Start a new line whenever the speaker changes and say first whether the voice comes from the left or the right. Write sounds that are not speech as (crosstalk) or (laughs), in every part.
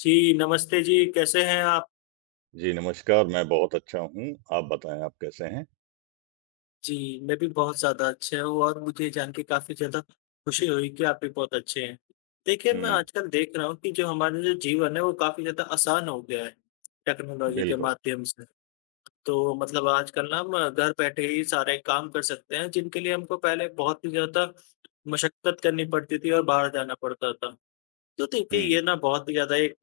left: जी, नमस्ते जी, कैसे हैं आप?
right: जी, नमस्कार, मैं बहुत अच्छा हूँ, आप बताएँ आप कैसे हैं?
left: जी, मैं भी बहुत ज़्यादा अच्छा हूँ और मुझे ये जान के काफ़ी ज़्यादा खुशी हुई कि आप भी बहुत अच्छे हैं। देखिए, मैं
right: हुँ,
left: आजकल देख रहा हूँ कि जो हमारा जो जीवन है, वो काफ़ी ज़्यादा आसान हो गया है, टेक्नोलॉजी के
right: बिल्कुल।
left: माध्यम से। तो मतलब आजकल ना हम घर बैठे ही सारे काम कर सकते हैं, जिनके लिए हमको पहले बहुत ही ज़्यादा मशक्कत करनी पड़ती थी और बाहर जाना पड़ता था। तो देखिए
right: हुँ,
left: ये ना बहुत ही ज़्यादा एक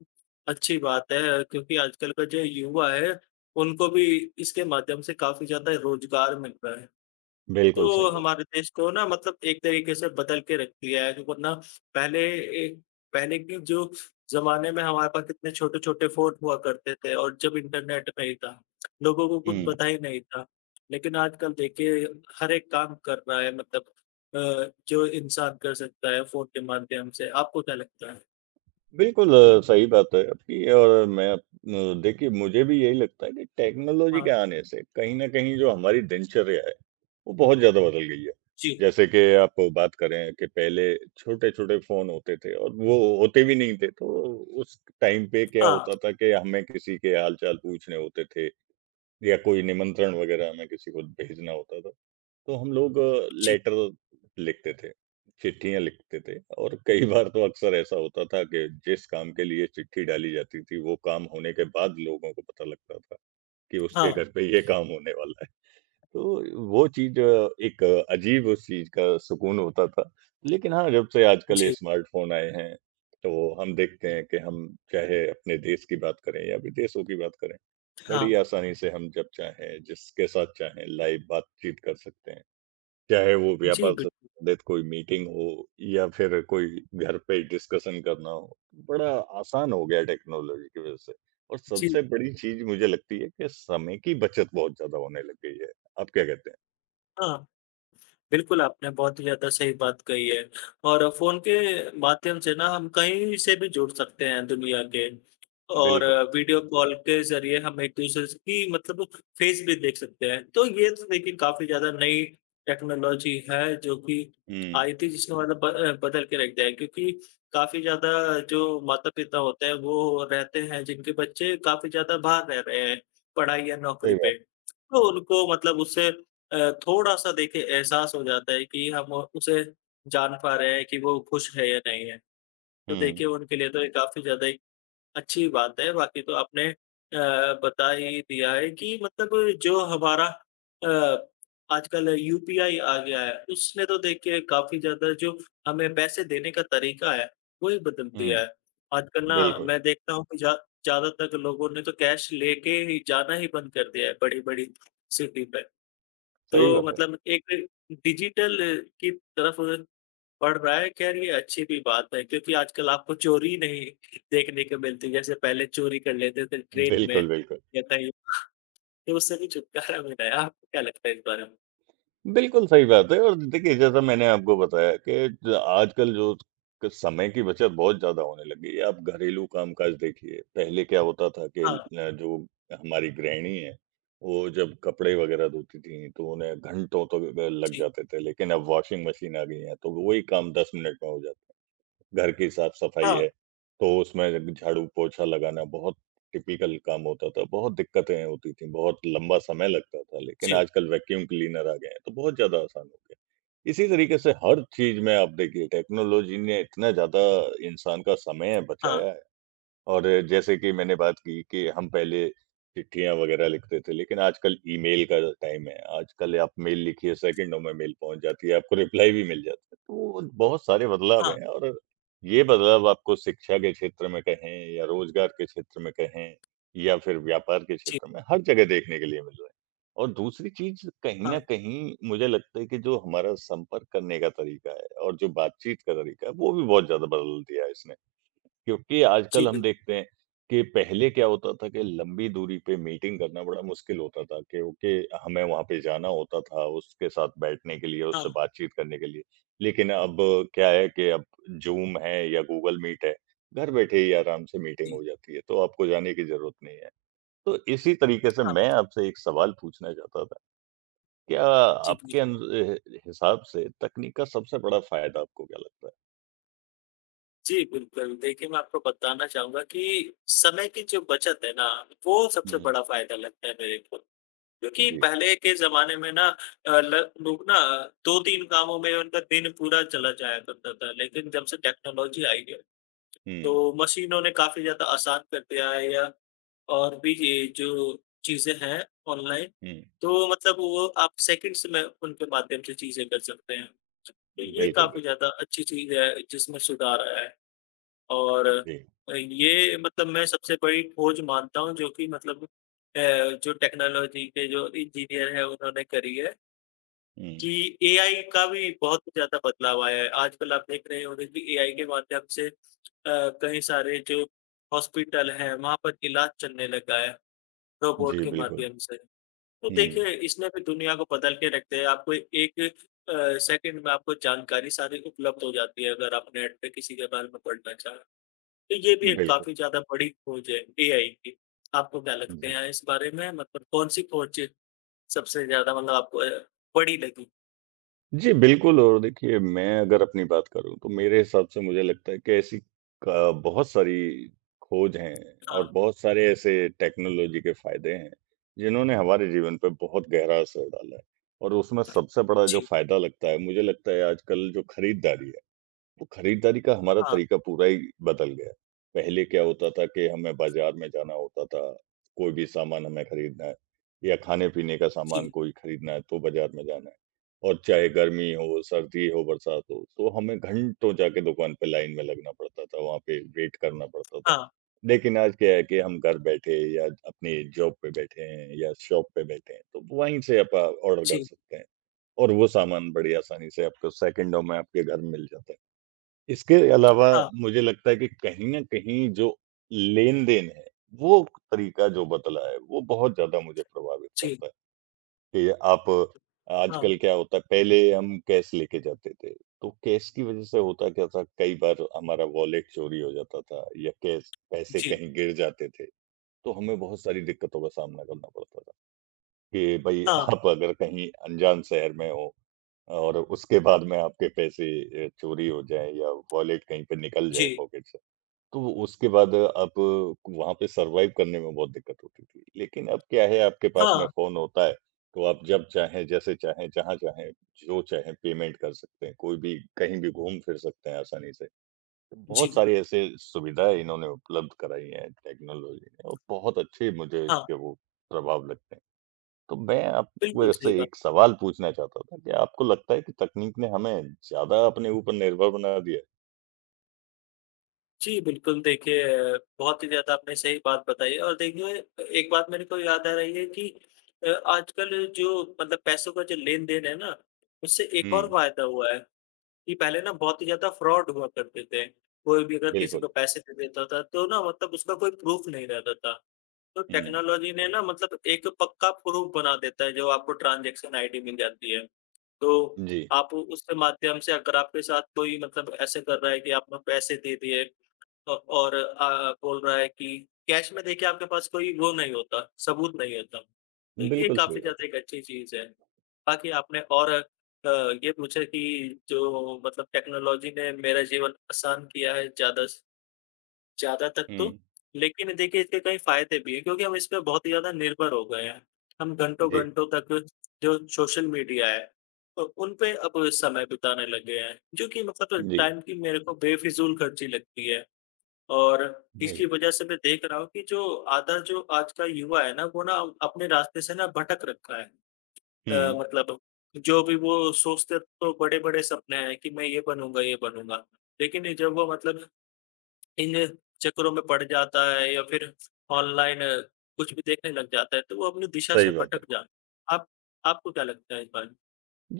left: अच्छी बात है क्योंकि आजकल का जो युवा है, उनको भी इसके माध्यम से काफ़ी ज़्यादा रोज़गार मिल रहा है।
right: बिल्कुल सही
left: तो
right: बात है।
left: हमारे देश को ना मतलब एक तरीके से बदल के रख दिया है कि वरना पहले एक पहले के जो ज़माने में हमारे पास कितने छोटे-छोटे फ़ोन हुआ करते थे और जब इंटरनेट नहीं था, लोगों को कुछ
right: हुँ,
left: पता ही नहीं था। लेकिन आजकल देखिए हर एक काम कर रहा है मतलब जो इंसान कर सकता है फ़ोन के माध्यम से। आपको क्या लगता है?
right: बिल्कुल सही बात है आपकी और देखिए मुझे भी यही लगता है कि टेक्नोलॉजी के
left: हाँ।
right: आने से कहीं न कहीं जो हमारी दिनचर्या है, वो बहुत ज़्यादा बदल गई है।
left: जी,
right: जैसे कि आप बात करें कि पहले छोटे-छोटे फ़ोन होते थे और वो होते भी नहीं थे, तो उस टाइम पे क्या
left: हाँ,
right: होता था कि हमें किसी के हाल-चाल पूछने होते थे या कोई निमंत्रण वग़ैरह हमें किसी को भेजना होता था। तो हम लोग
left: जी,
right: लेटर लिखते थे, चिट्ठियाँ लिखते थे और कई (laughs) बार तो अक्सर ऐसा होता था कि जिस काम के लिए चिट्ठी डाली जाती थी, वो काम होने के बाद लोगों को पता लगता था कि उसके
left: हाँ,
right: घर पे ये काम होने वाला है। तो वो चीज़ एक अजीब उस चीज़ का सुकून होता था। लेकिन हाँ, जब से आजकल ये
left: जी,
right: स्मार्टफ़ोन आए हैं, तो हम देखते हैं कि हम चाहे अपने देश की बात करें या विदेशों की बात करें, बड़ी
left: हाँ,
right: आसानी से हम जब चाहें, जिसके साथ चाहें लाइव बातचीत कर सकते हैं। चाहे वो
left: जी,
right: व्यापार से
left: बिल्कुल,
right: संबंधित कोई मीटिंग हो या फिर कोई घर पे डिस्कशन करना हो, बड़ा आसान हो गया है टेक्नोलॉजी की वजह से। और
left: जी,
right: सबसे बड़ी चीज़ मुझे लगती है कि समय की बचत बहुत ज़्यादा होने लग गई है। आप क्या कहते हैं?
left: हाँ। बिल्कुल, आपने बहुत ही ज़्यादा सही बात कही है और फ़ोन के माध्यम से ना हम कहीं से भी जुड़ सकते हैं दुनिया के और
right: बिल्कुल।
left: वीडियो कॉल के ज़रिए हम एक-दूसरे स की मतलब फेस भी देख सकते हैं। तो ये तो देखिए काफ़ी ज़्यादा नई टेक्नोलॉजी है जो कि
right: हुँ,
left: आई थी जिसने मतलब बदल के रख दिया है क्योंकि काफ़ी ज़्यादा जो माता-पिता होते हैं वो रहते हैं जिनके बच्चे काफ़ी ज़्यादा बाहर रह रहे हैं, पढ़ाई या नौकरी
right: सही बात।
left: पे। तो उनको मतलब उससे अ, थोड़ा-सा देखिए एहसास हो जाता है कि हम उसे जान पा रहे हैं कि वो खुश है या नहीं है। तो
right: हुँ,
left: देखिए उनके लिए तो ये काफ़ी ज़्यादा एक अच्छी बात है। बाकी तो आपने अ, बता ही दिया है कि मतलब जो हमारा अ, आजकल यूपीआई आ गया है, उसने तो देखिए काफ़ी ज़्यादा जो हमें पैसे देने का तरीका है, वो ही बदल दिया
right: हुँ,
left: है। आजकल ना
right: बिल्कुल,
left: मैं देखता हूँ कि ज़्यादातर लोगों ने तो कैश लेके ही जाना ही बंद कर दिया है बड़ी-बड़ी सिटी पे। तो
right: सही बात है।
left: मतलब एक डिजिटल की तरफ बढ़ रहा है, ख़ैर ये अच्छी भी बात है क्योंकि आजकल आपको चोरी नहीं देखने को मिलती, जैसे पहले चोरी कर लेते थे ट्रेन में
right: बिल्कुल, बिल्कुल।
left: या कहीं, तो उससे भी छुटकारा मिला है। आपको क्या लगता है इस बारे में?
right: बिल्कुल सही बात है और देखिए जैसा मैंने आपको बताया कि ज आजकल जो क समय की बचत बहुत ज़्यादा होने लगी है। आप घरेलू कामकाज देखिए, पहले क्या होता था कि
left: हाँ,
right: ल जो हमारी गृहिणी हैं, वो जब कपड़े वग़ैरह धोती थीं तो उन्हें घंटों तो लग
left: जी।
right: जाते थे लेकिन अब वॉशिंग मशीन आ गई हैं, तो वही काम 10 मिनट में हो जाता है। घर की साफ-सफाई
left: हाँ,
right: है, तो उसमें झाड़ू पोछा लगाना बहुत टिपिकल काम होता था, बहुत दिक्कतें होती थीं, बहुत लंबा समय लगता था, लेकिन
left: जी।
right: आजकल वैक्यूम क्लीनर आ गए हैं, तो बहुत ज़्यादा आसान हो गया। इसी तरीके से हर चीज़ में आप देखिए टेक्नोलॉजी ने इतना ज़्यादा इंसान का समय
left: हाँ,
right: बचाया है। और जैसे कि मैंने बात की कि हम पहले चिट्ठियाँ वगैरह लिखते थे, लेकिन आजकल ईमेल का टाइम है। आजकल आप मेल लिखिए, सेकंडों में मेल पहुँच जाती है, आपको रिप्लाई भी मिल जाता है। तो बहुत सारे बदलाव
left: हाँ,
right: हैं और ये बदलाव आपको शिक्षा के क्षेत्र में कहें या रोज़गार के क्षेत्र में कहें या फिर व्यापार के
left: जी।
right: क्षेत्र में, हर जगह देखने के लिए मिल रहे हैं। और दूसरी चीज़ कहीं
left: हाँ,
right: न कहीं मुझे लगता है कि जो हमारा संपर्क करने का तरीका है और जो बातचीत का तरीका है, वो भी बहुत ज़्यादा बदल दिया है इसने। क्योंकि
left: जी,
right: आजकल हम
left: बिल्कुल।
right: देखते हैं कि पहले क्या होता था कि लंबी दूरी पे मीटिंग करना बड़ा मुश्किल होता था कि ओके हमें वहां पे जाना होता था उसके साथ बैठने के लिए
left: हाँ,
right: उससे बातचीत करने के लिए। लेकिन अब क्या है कि अब जूम है या गूगल मीट है, घर बैठे ही आराम से मीटिंग
left: जी।
right: हो जाती है, तो आपको जाने की जरूरत नहीं है। तो इसी तरीके से
left: हाँ,
right: मैं आपसे एक सवाल पूछना चाहता था, क्या
left: जी,
right: आपके
left: पूछिए।
right: हिसाब से तकनीक का सबसे बड़ा फायदा आपको क्या लगता है?
left: जी, बिल्कुल। देखिए, मैं आपको बताना चाहूँगा कि समय की जो बचत है ना, वो सबसे
right: हम्म।
left: बड़ा फ़ायदा लगता है मेरे को। क्योंकि
right: जी।
left: पहले के ज़माने में ना ल लोग ना 2-3 कामों में उनका दिन पूरा चला जाया करता था, लेकिन जब से टेक्नोलॉजी आई है,
right: हम्म।
left: तो मशीनों ने काफ़ी ज़्यादा आसान कर दिया है या और भी ये जो चीज़ें हैं ऑनलाइन,
right: हम्म।
left: तो मतलब वो आप सेकंड्स में उनके माध्यम से चीज़ें कर सकते हैं। तो ये
right: बिल्कुल,
left: काफ़ी
right: बिल्कुल।
left: ज़्यादा अच्छी चीज़ है जिसमें सुधार आया है। और
right: जी,
left: ये मतलब मैं सबसे बड़ी खोज मानता हूँ जो कि मतलब जो टेक्नोलॉजी के जो इंजीनियर हैं उन्होंने करी है
right: हुँ।
left: कि एआई का भी बहुत ज़्यादा बदलाव आया है। आजकल आप देख रहे होंगे कि एआई के माध्यम से कई सारे जो हॉस्पिटल हैं वहाँ पर इलाज चलने लगा है रोबोट
right: जी,
left: के
right: बिल्कुल।
left: माध्यम से। तो
right: हुँ,
left: देखिए इसने भी दुनिया को बदल के रख दिया है। आपको एक सेकंड में आपको जानकारी सारी उपलब्ध हो जाती है अगर आप नेट पे किसी के बारे में पढ़ना चाहें। तो ये भी एक
right: बिल्कुल।
left: काफ़ी ज़्यादा बड़ी खोज है एआई की। आपको क्या लगते
right: जी।
left: हैं इस बारे में? मतलब कौन-सी खोज सबसे ज़्यादा मतलब आपको बड़ी लगी?
right: जी, बिल्कुल और देखिए मैं अगर अपनी बात करूँ तो मेरे हिसाब से मुझे लगता है कि ऐसी क बहुत सारी खोज हैं और
left: हाँ।
right: बहुत सारे ऐसे टेक्नोलॉजी के फ़ायदे हैं, जिन्होंने हमारे जीवन पे बहुत गहरा असर डाला है। और उसमें सबसे बड़ा जो
left: जी,
right: फ़ायदा लगता है, मुझे लगता है आजकल जो खरीदारी है, वो खरीदारी का हमारा
left: हाँ,
right: तरीका पूरा ही बदल गया है। पहले क्या होता था कि हमें बाज़ार में जाना होता था, कोई भी सामान हमें खरीदना है या खाने-पीने का सामान
left: जी,
right: कोई खरीदना है तो बाज़ार में जाना है और चाहे गर्मी हो, सर्दी हो, बरसात हो, तो हमें घंटों जाके दुकान पे लाइन में लगना पड़ता था, वहाँ पे वेट करना पड़ता था।
left: हाँ,
right: लेकिन आज क्या है कि हम घर बैठे या अपनी जॉब पे बैठे हैं या शॉप पे बैठे हैं, तो वहीं से आप ऑर्डर कर
left: जी,
right: सकते हैं और वो सामान बड़ी आसानी से आपको सेकंडों में आपके घर मिल जाता है। इसके अलावा
left: हाँ,
right: मुझे लगता है कि कहीं न कहीं जो लेन-देन है, वो तरीका जो बदला है, वो बहुत ज़्यादा मुझे प्रभावित
left: जी,
right: करता है कि आप
left: हाँ,
right: आजकल क्या होता है, पहले हम कैश लेके जाते थे, तो कैश की वज़ह से होता क्या था, कई बार हमारा वॉलेट चोरी हो जाता था या कैश पैसे
left: जी,
right: कहीं गिर जाते थे, तो हमें बहुत सारी दिक्कतों का सामना करना पड़ता था। कि भई
left: हाँ,
right: आप अगर कहीं अनजान शहर में हो और उसके बाद में आपके पैसे चोरी हो जाएँ या वॉलेट कहीं पे निकल जाए
left: जी,
right: पॉकेट से, तो वो उसके बाद आप वहाँ पे सर्वाइव करने में बहुत दिक्कत होती थी। लेकिन अब क्या है आपके पास में
left: हाँ,
right: फ़ोन होता है, तो आप जब चाहें, जैसे चाहें, जहाँ चाहें, जो चाहें पेमेंट कर सकते हैं, कोई भी कहीं भी घूम-फिर सकते हैं आसानी से। तो बहुत
left: जी,
right: सारी ऐसे सुविधाएँ इन्होंने उपलब्ध कराई हैं टेक्नोलॉजी ने और बहुत अच्छे मुझे
left: हाँ।
right: इसके वो प्रभाव लगते हैं। तो मैं आपको
left: बिल्कुल सही
right: ऐसे
left: बात।
right: एक सवाल पूछना चाहता था कि आपको लगता है कि तकनीक ने हमें ज़्यादा अपने ऊपर निर्भर बना दिया है?
left: जी, बिल्कुल देखिए बहुत ही ज़्यादा आपने सही बात बताई है और देखिए एक बात मेरे को याद आ रही है कि अ, आजकल जो मतलब पैसों का जो लेन-देन है ना, उससे एक और
right: हुँ,
left: फ़ायदा हुआ है। कि पहले ना बहुत ही ज़्यादा फ्रॉड हुआ करते थे। कोई भी अगर किसी
right: बिल्कुल।
left: को पैसे दे देता था तो ना मतलब उसका कोई प्रूफ़ नहीं रहता था। तो
right: हुँ,
left: टेक्नोलॉज़ी ने ना मतलब एक पक्का प्रूफ़ बना देता है जो आपको ट्रांज़ैक्शन आईडी मिल जाती है। तो
right: जी,
left: आप उसके माध्यम से अगर आपके साथ कोई मतलब ऐसे कर रहा है कि आपने पैसे दे दिए और बोल रहा है कि कैश में देखिए आपके पास कोई वो नहीं होता, सबूत नहीं होता। तो ये
right: बिल्कुल सही
left: काफ़ी
right: बात
left: ज़्यादा
right: है।
left: एक अच्छी चीज़ है। बाकी आपने और अ, ये पूछा कि जो मतलब टेक्नोलॉजी ने मेरा जीवन आसान किया है ज़्यादा स ज़्यादा तक तो,
right: हुँ,
left: लेकिन देखिए इसके कई फ़ायदे भी हैं क्योंकि हम इस पे बहुत ही ज़्यादा निर्भर हो गए हैं। हम
right: जी,
left: घंटों-घंटों तक जो सोशल मीडिया है उन पे अब समय बिताने लगे हैं, जो कि मतलब
right: जी,
left: टाइम की मेरे को बेफ़िज़ूल खर्ची लगती है। और
right: बिल
left: इसकी वजह से मैं देख रहा हूँ कि जो आधा जो आज का युवा है ना, वो ना अपने रास्ते से ना भटक रखा है। अ,
right: हुँ,
left: मतलब जो भी वो सोचते तो बड़े-बड़े सपने हैं कि मैं ये बनूँगा, ये बनूँगा। लेकिन ये जब वो मतलब इन चक्करों में पड़ जाता है या फिर ऑनलाइन कुछ भी देखने लग जाता है, तो वो अपनी दिशा से
right: सही बात है।
left: भटक जाता है। आप आपको क्या लगता है इस बारे में?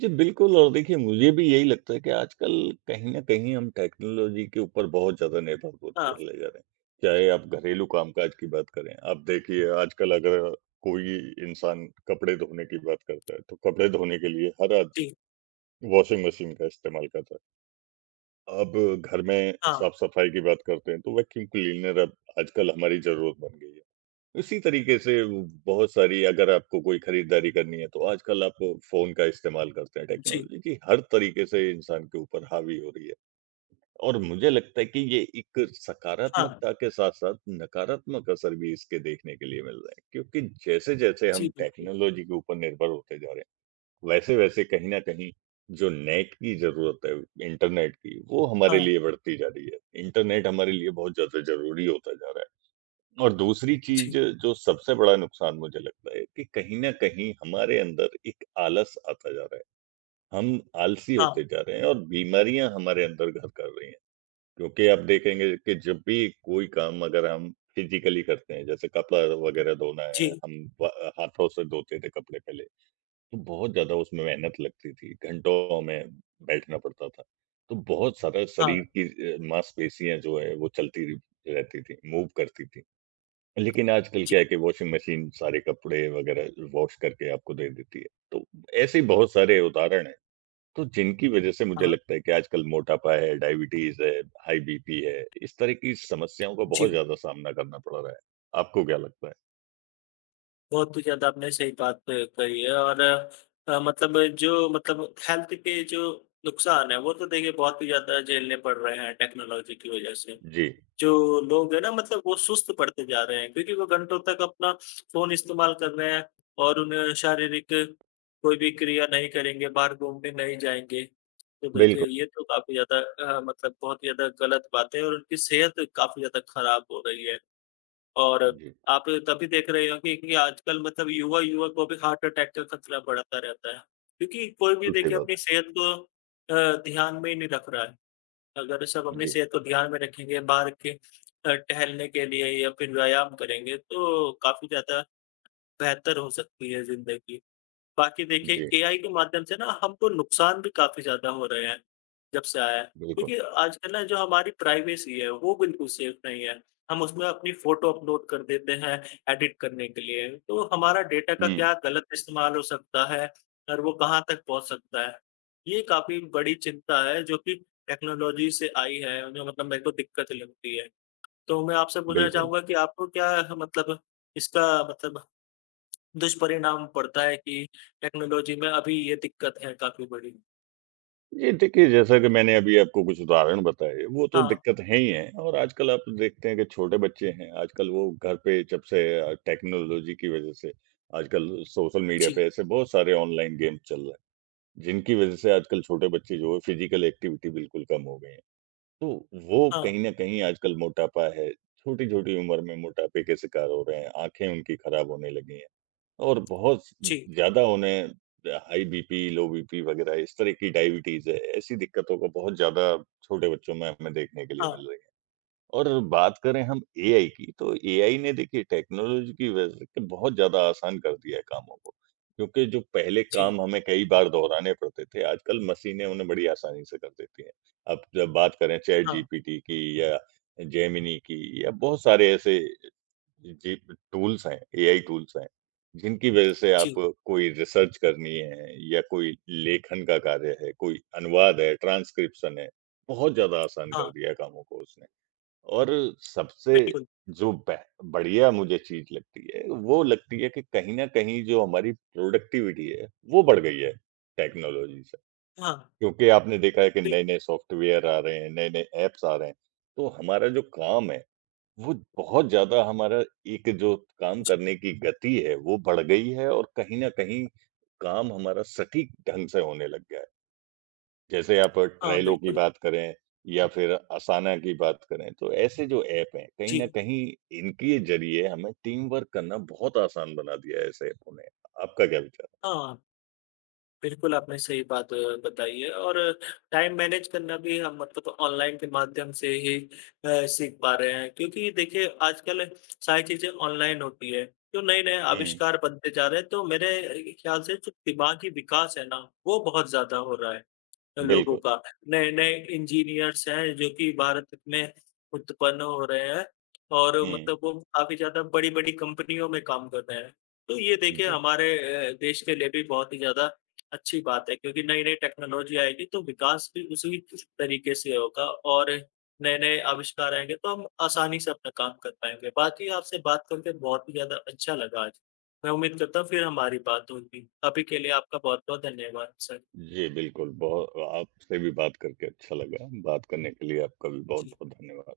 right: जी, बिल्कुल और देखिए मुझे भी यही लगता है कि आजकल कहीं न कहीं हम टेक्नोलॉजी के ऊपर बहुत ज़्यादा निर्भर
left: हाँ,
right: होते चले जा रहे हैं। चाहे आप घरेलू कामकाज की बात करें, आप देखिए आजकल अगर कोई इंसान कपड़े धोने की बात करता है, तो कपड़े धोने के लिए हर आदमी
left: जी।
right: वॉशिंग मशीन का इस्तेमाल कर रहा है। अब घर में
left: हाँ,
right: साफ-सफाई की बात करते हैं, तो वैक्यूम क्लीनर अब आजकल हमारी ज़रूरत बन गई है। उसी तरीके से वो बहुत सारी अगर आपको कोई खरीदारी करनी है, तो आजकल आप फ़ोन का इस्तेमाल करते हैं।
left: जी।
right: टेक्नोलॉजी की हर तरीके से इंसान के ऊपर हावी हो रही है और मुझे लगता है कि ये एक
left: हाँ,
right: सकारात्मकता के साथ-साथ नकारात्मक असर भी इसके देखने के लिए मिल रहे हैं, क्योंकि जैसे-जैसे
left: जी,
right: हम
left: बिल्कुल।
right: टेक्नोलॉजी के ऊपर निर्भर होते जा रहे हैं, वैसे, वैसे कहीं न कहीं जो नेट की ज़रूरत है, इंटरनेट की, वो हमारे
left: हाँ,
right: लिए बढ़ती जा रही है। इंटरनेट हमारे लिए बहुत ज़्यादा ज़रूरी होता जा रहा है और दूसरी चीज़
left: जी।
right: जो सबसे बड़ा नुकसान मुझे लगता है कि कहीं न कहीं हमारे अंदर एक आलस आता जा रहा है। हम आलसी होते
left: हाँ।
right: जा रहे हैं और बीमारियाँ हमारे अंदर घर कर रही हैं। क्योंकि आप देखेंगे कि जब भी कोई काम अगर हम फिज़िकली करते हैं, जैसे कपड़ा वगैरह धोना है,
left: जी।
right: हम व हाथों से धोते थे कपड़े पहले। तो बहुत ज़्यादा उसमें मेहनत लगती थी, घंटों हमें बैठना पड़ता था। तो बहुत सारा
left: हाँ,
right: शरीर की मांसपेशियाँ जो है वो चलती र रहती थी, मूव करती थी। लेकिन आजकल
left: जी।
right: क्या है कि वॉशिंग मशीन सारे कपड़े वगैरह वॉश करके आपको दे देती है। तो ऐसे ही बहुत सारे उदाहरण हैं, तो जिनकी वज़ह से मुझे
left: हाँ,
right: लगता है कि आजकल मोटापा है, डायबिटीज़ है, हाई बीपी है, इस तरह की समस्याओं का
left: जी।
right: बहुत ज़्यादा सामना करना पड़ रहा है। आपको क्या लगता है?
left: बहुत ही ज़्यादा आपने सही बात कही है और मतलब जो मतलब हेल्थ के जो नुकसान है वो तो देखिए बहुत ही ज़्यादा झेलने पड़ रहे हैं टेक्नोलॉजी की वजह से।
right: जी,
left: जो लोग हैं ना मतलब वो सुस्त पड़ते जा रहे हैं क्योंकि वो घंटों तक अपना फ़ोन इस्तेमाल कर रहे हैं और उन्हें शारीरिक कोई भी क्रिया नहीं करेंगे, बाहर घूमने नहीं जाएँगे। तो देखिए
right: बिल्कुल।
left: ये तो काफ़ी ज़्यादा मतलब बहुत ही ज़्यादा गलत बात है और उनकी सेहत काफ़ी ज़्यादा खराब हो रही है। और
right: जी,
left: आप तभी देख रहे हो कि आजकल मतलब युवा-युवा को भी हार्ट अटैक का खतरा बढ़ता रहता है। क्योंकि कोई भी
right: बिल्कुल सही
left: देखिए अपनी
right: बात
left: सेहत को ध्यान में ही नहीं रख रहा है। अगर सब
right: है।
left: अपनी
right: जी,
left: सेहत को ध्यान में रखेंगे, बाहर के टहलने के लिए या फिर व्यायाम करेंगे, तो काफ़ी ज़्यादा बेहतर हो सकती है ज़िंदगी। बाकी देखिए
right: जी,
left: एआई के माध्यम से ना हमको नुकसान भी काफ़ी ज़्यादा हो रहे हैं, जब से आया है।
right: बिल्कुल।
left: क्योंकि आजकल ना जो हमारी प्राइवेसी है वो बिल्कुल सेफ नहीं है। हम उसमें अपनी फ़ोटो अपलोड कर देते हैं एडिट करने के लिए, तो हमारा डेटा का
right: हुँ,
left: क्या गलत इस्तेमाल हो सकता है और वो कहाँ तक पहुँच सकता है। ये काफ़ी बड़ी चिंता है जो कि टेक्नोलॉजी से आई है, जो मतलब मेरे को दिक्कत लगती है। तो मैं आपसे पूछना
right: बिल्कुल।
left: चाहूँगा कि आपको क्या मतलब इसका मतलब दुष्परिणाम पड़ता है कि टेक्नोलॉजी में अभी ये दिक्कत है काफ़ी बड़ी।
right: ये देखिए, जैसा कि मैंने अभी आपको कुछ उदाहरण बताए, वो तो
left: हाँ,
right: दिक्कत है ही है और आजकल आप देखते हैं कि छोटे बच्चे हैं, आजकल वो घर पे जब से टेक्नोलॉजी की वज़ह से आजकल सोशल मीडिया
left: जी,
right: पे ऐसे बहुत सारे ऑनलाइन गेम चल रहे हैं, जिनकी वज़ह से आजकल छोटे बच्चे जो है फिज़िकल एक्टिविटी बिल्कुल कम हो गई है। तो वो
left: हाँ,
right: कहीं न कहीं आजकल मोटापा है, छोटी-छोटी उम्र में मोटापे के शिकार हो रहे हैं, आँखें उनकी खराब होने लगी हैं। और बहुत
left: जी,
right: ज़्यादा उन्हें हाई बीपी, लो बीपी वग़ैरह इस तरह की डायबिटीज़ है, ऐसी दिक्कतों को बहुत ज़्यादा छोटे बच्चों में हमें देखने के लिए
left: हाँ,
right: मिल रही है। और बात करें हम एआई की, तो एआई ने देखिए टेक्नोलॉजी की वजह से बहुत ज़्यादा आसान कर दिया है कामों को, क्योंकि जो पहले
left: जी,
right: काम हमें कई बार दोहराने पड़ते थे, आजकल मशीनें उन्हें बड़ी आसानी से कर देती हैं। अब जब बात करें चैट
left: हाँ,
right: जीपीटी की या जेमिनी की या बहुत सारे ऐसे जी, टूल्स हैं, एआई टूल्स हैं, जिनकी वजह से आप
left: जी,
right: कोई रिसर्च करनी है या कोई लेखन का कार्य है, कोई अनुवाद है, ट्रांसक्रिप्शन है, बहुत ज़्यादा आसान कर
left: हाँ,
right: दिया है कामों को उसने। और सबसे
left: बिल्कुल,
right: जो बेह बढ़िया मुझे चीज़ लगती है, वो लगती है कि कहीं न कहीं जो हमारी प्रोडक्टिविटी है, वो बढ़ गई है टेक्नोलॉजी से।
left: हाँ,
right: क्योंकि आपने देखा है कि
left: बिल्कुल,
right: नए-नए सॉफ्टवेयर आ रहे हैं, नए-नए ऐप्स आ रहे हैं, तो हमारा जो काम है वो बहुत ज़्यादा हमारा एक जो काम
left: जी,
right: करने की गति है, वो बढ़ गई है और कहीं न कहीं काम हमारा सटीक ढंग से होने लग गया है। जैसे आप
left: हाँ,
right: ट्रेलो की
left: बिल्कुल,
right: बात करें या फिर असाना की बात करें, तो ऐसे जो ऐप हैं, कहीं न
left: जी,
right: कहीं इनके ज़रिए हमें टीम वर्क करना बहुत आसान बना दिया है ऐसे ऐपों ने। आपका क्या विचार
left: हाँ, बिल्कुल आपने सही बात बताई है और टाइम मैनेज करना भी हम मतलब ऑनलाइन के माध्यम से ही सीख पा रहे हैं क्योंकि देखिए आजकल सारी चीज़ें ऑनलाइन होती है, तो नए-नए
right: है? हुँ,
left: आविष्कार बनते जा रहे हैं तो मेरे ख्याल से जो दिमागी विकास है ना, वो बहुत ज़्यादा हो रहा है। लोगों
right: बिल्कुल।
left: का। नए-नए इंजीनियर्स हैं जो कि भारत में उत्पन्न हो रहे हैं और
right: हुँ,
left: मतलब वो काफ़ी ज़्यादा बड़ी-बड़ी कंपनियों में काम कर रहे हैं। तो ये देखिए
right: जी।
left: हमारे देश के लिए भी बहुत ही ज़्यादा अच्छी बात है क्योंकि नई-नई टेक्नोलॉज़ी आएगी तो विकास भी उसी तरीके से होगा और नए-नए आविष्कार आएँगे तो हम आसानी से अपना काम कर पाएँगे। बाकी आपसे बात करके बहुत ही ज़्यादा अच्छा लगा आज। मैं उम्मीद करता हूँ फिर हमारी बात होगी। अभी के लिए आपका बहुत-बहुत धन्यवाद सर।
right: जी, बिल्कुल, बहु आपसे भी बात करके अच्छा लगा। बात करने के लिए आपका भी
left: जी।
right: बहुत-बहुत धन्यवाद।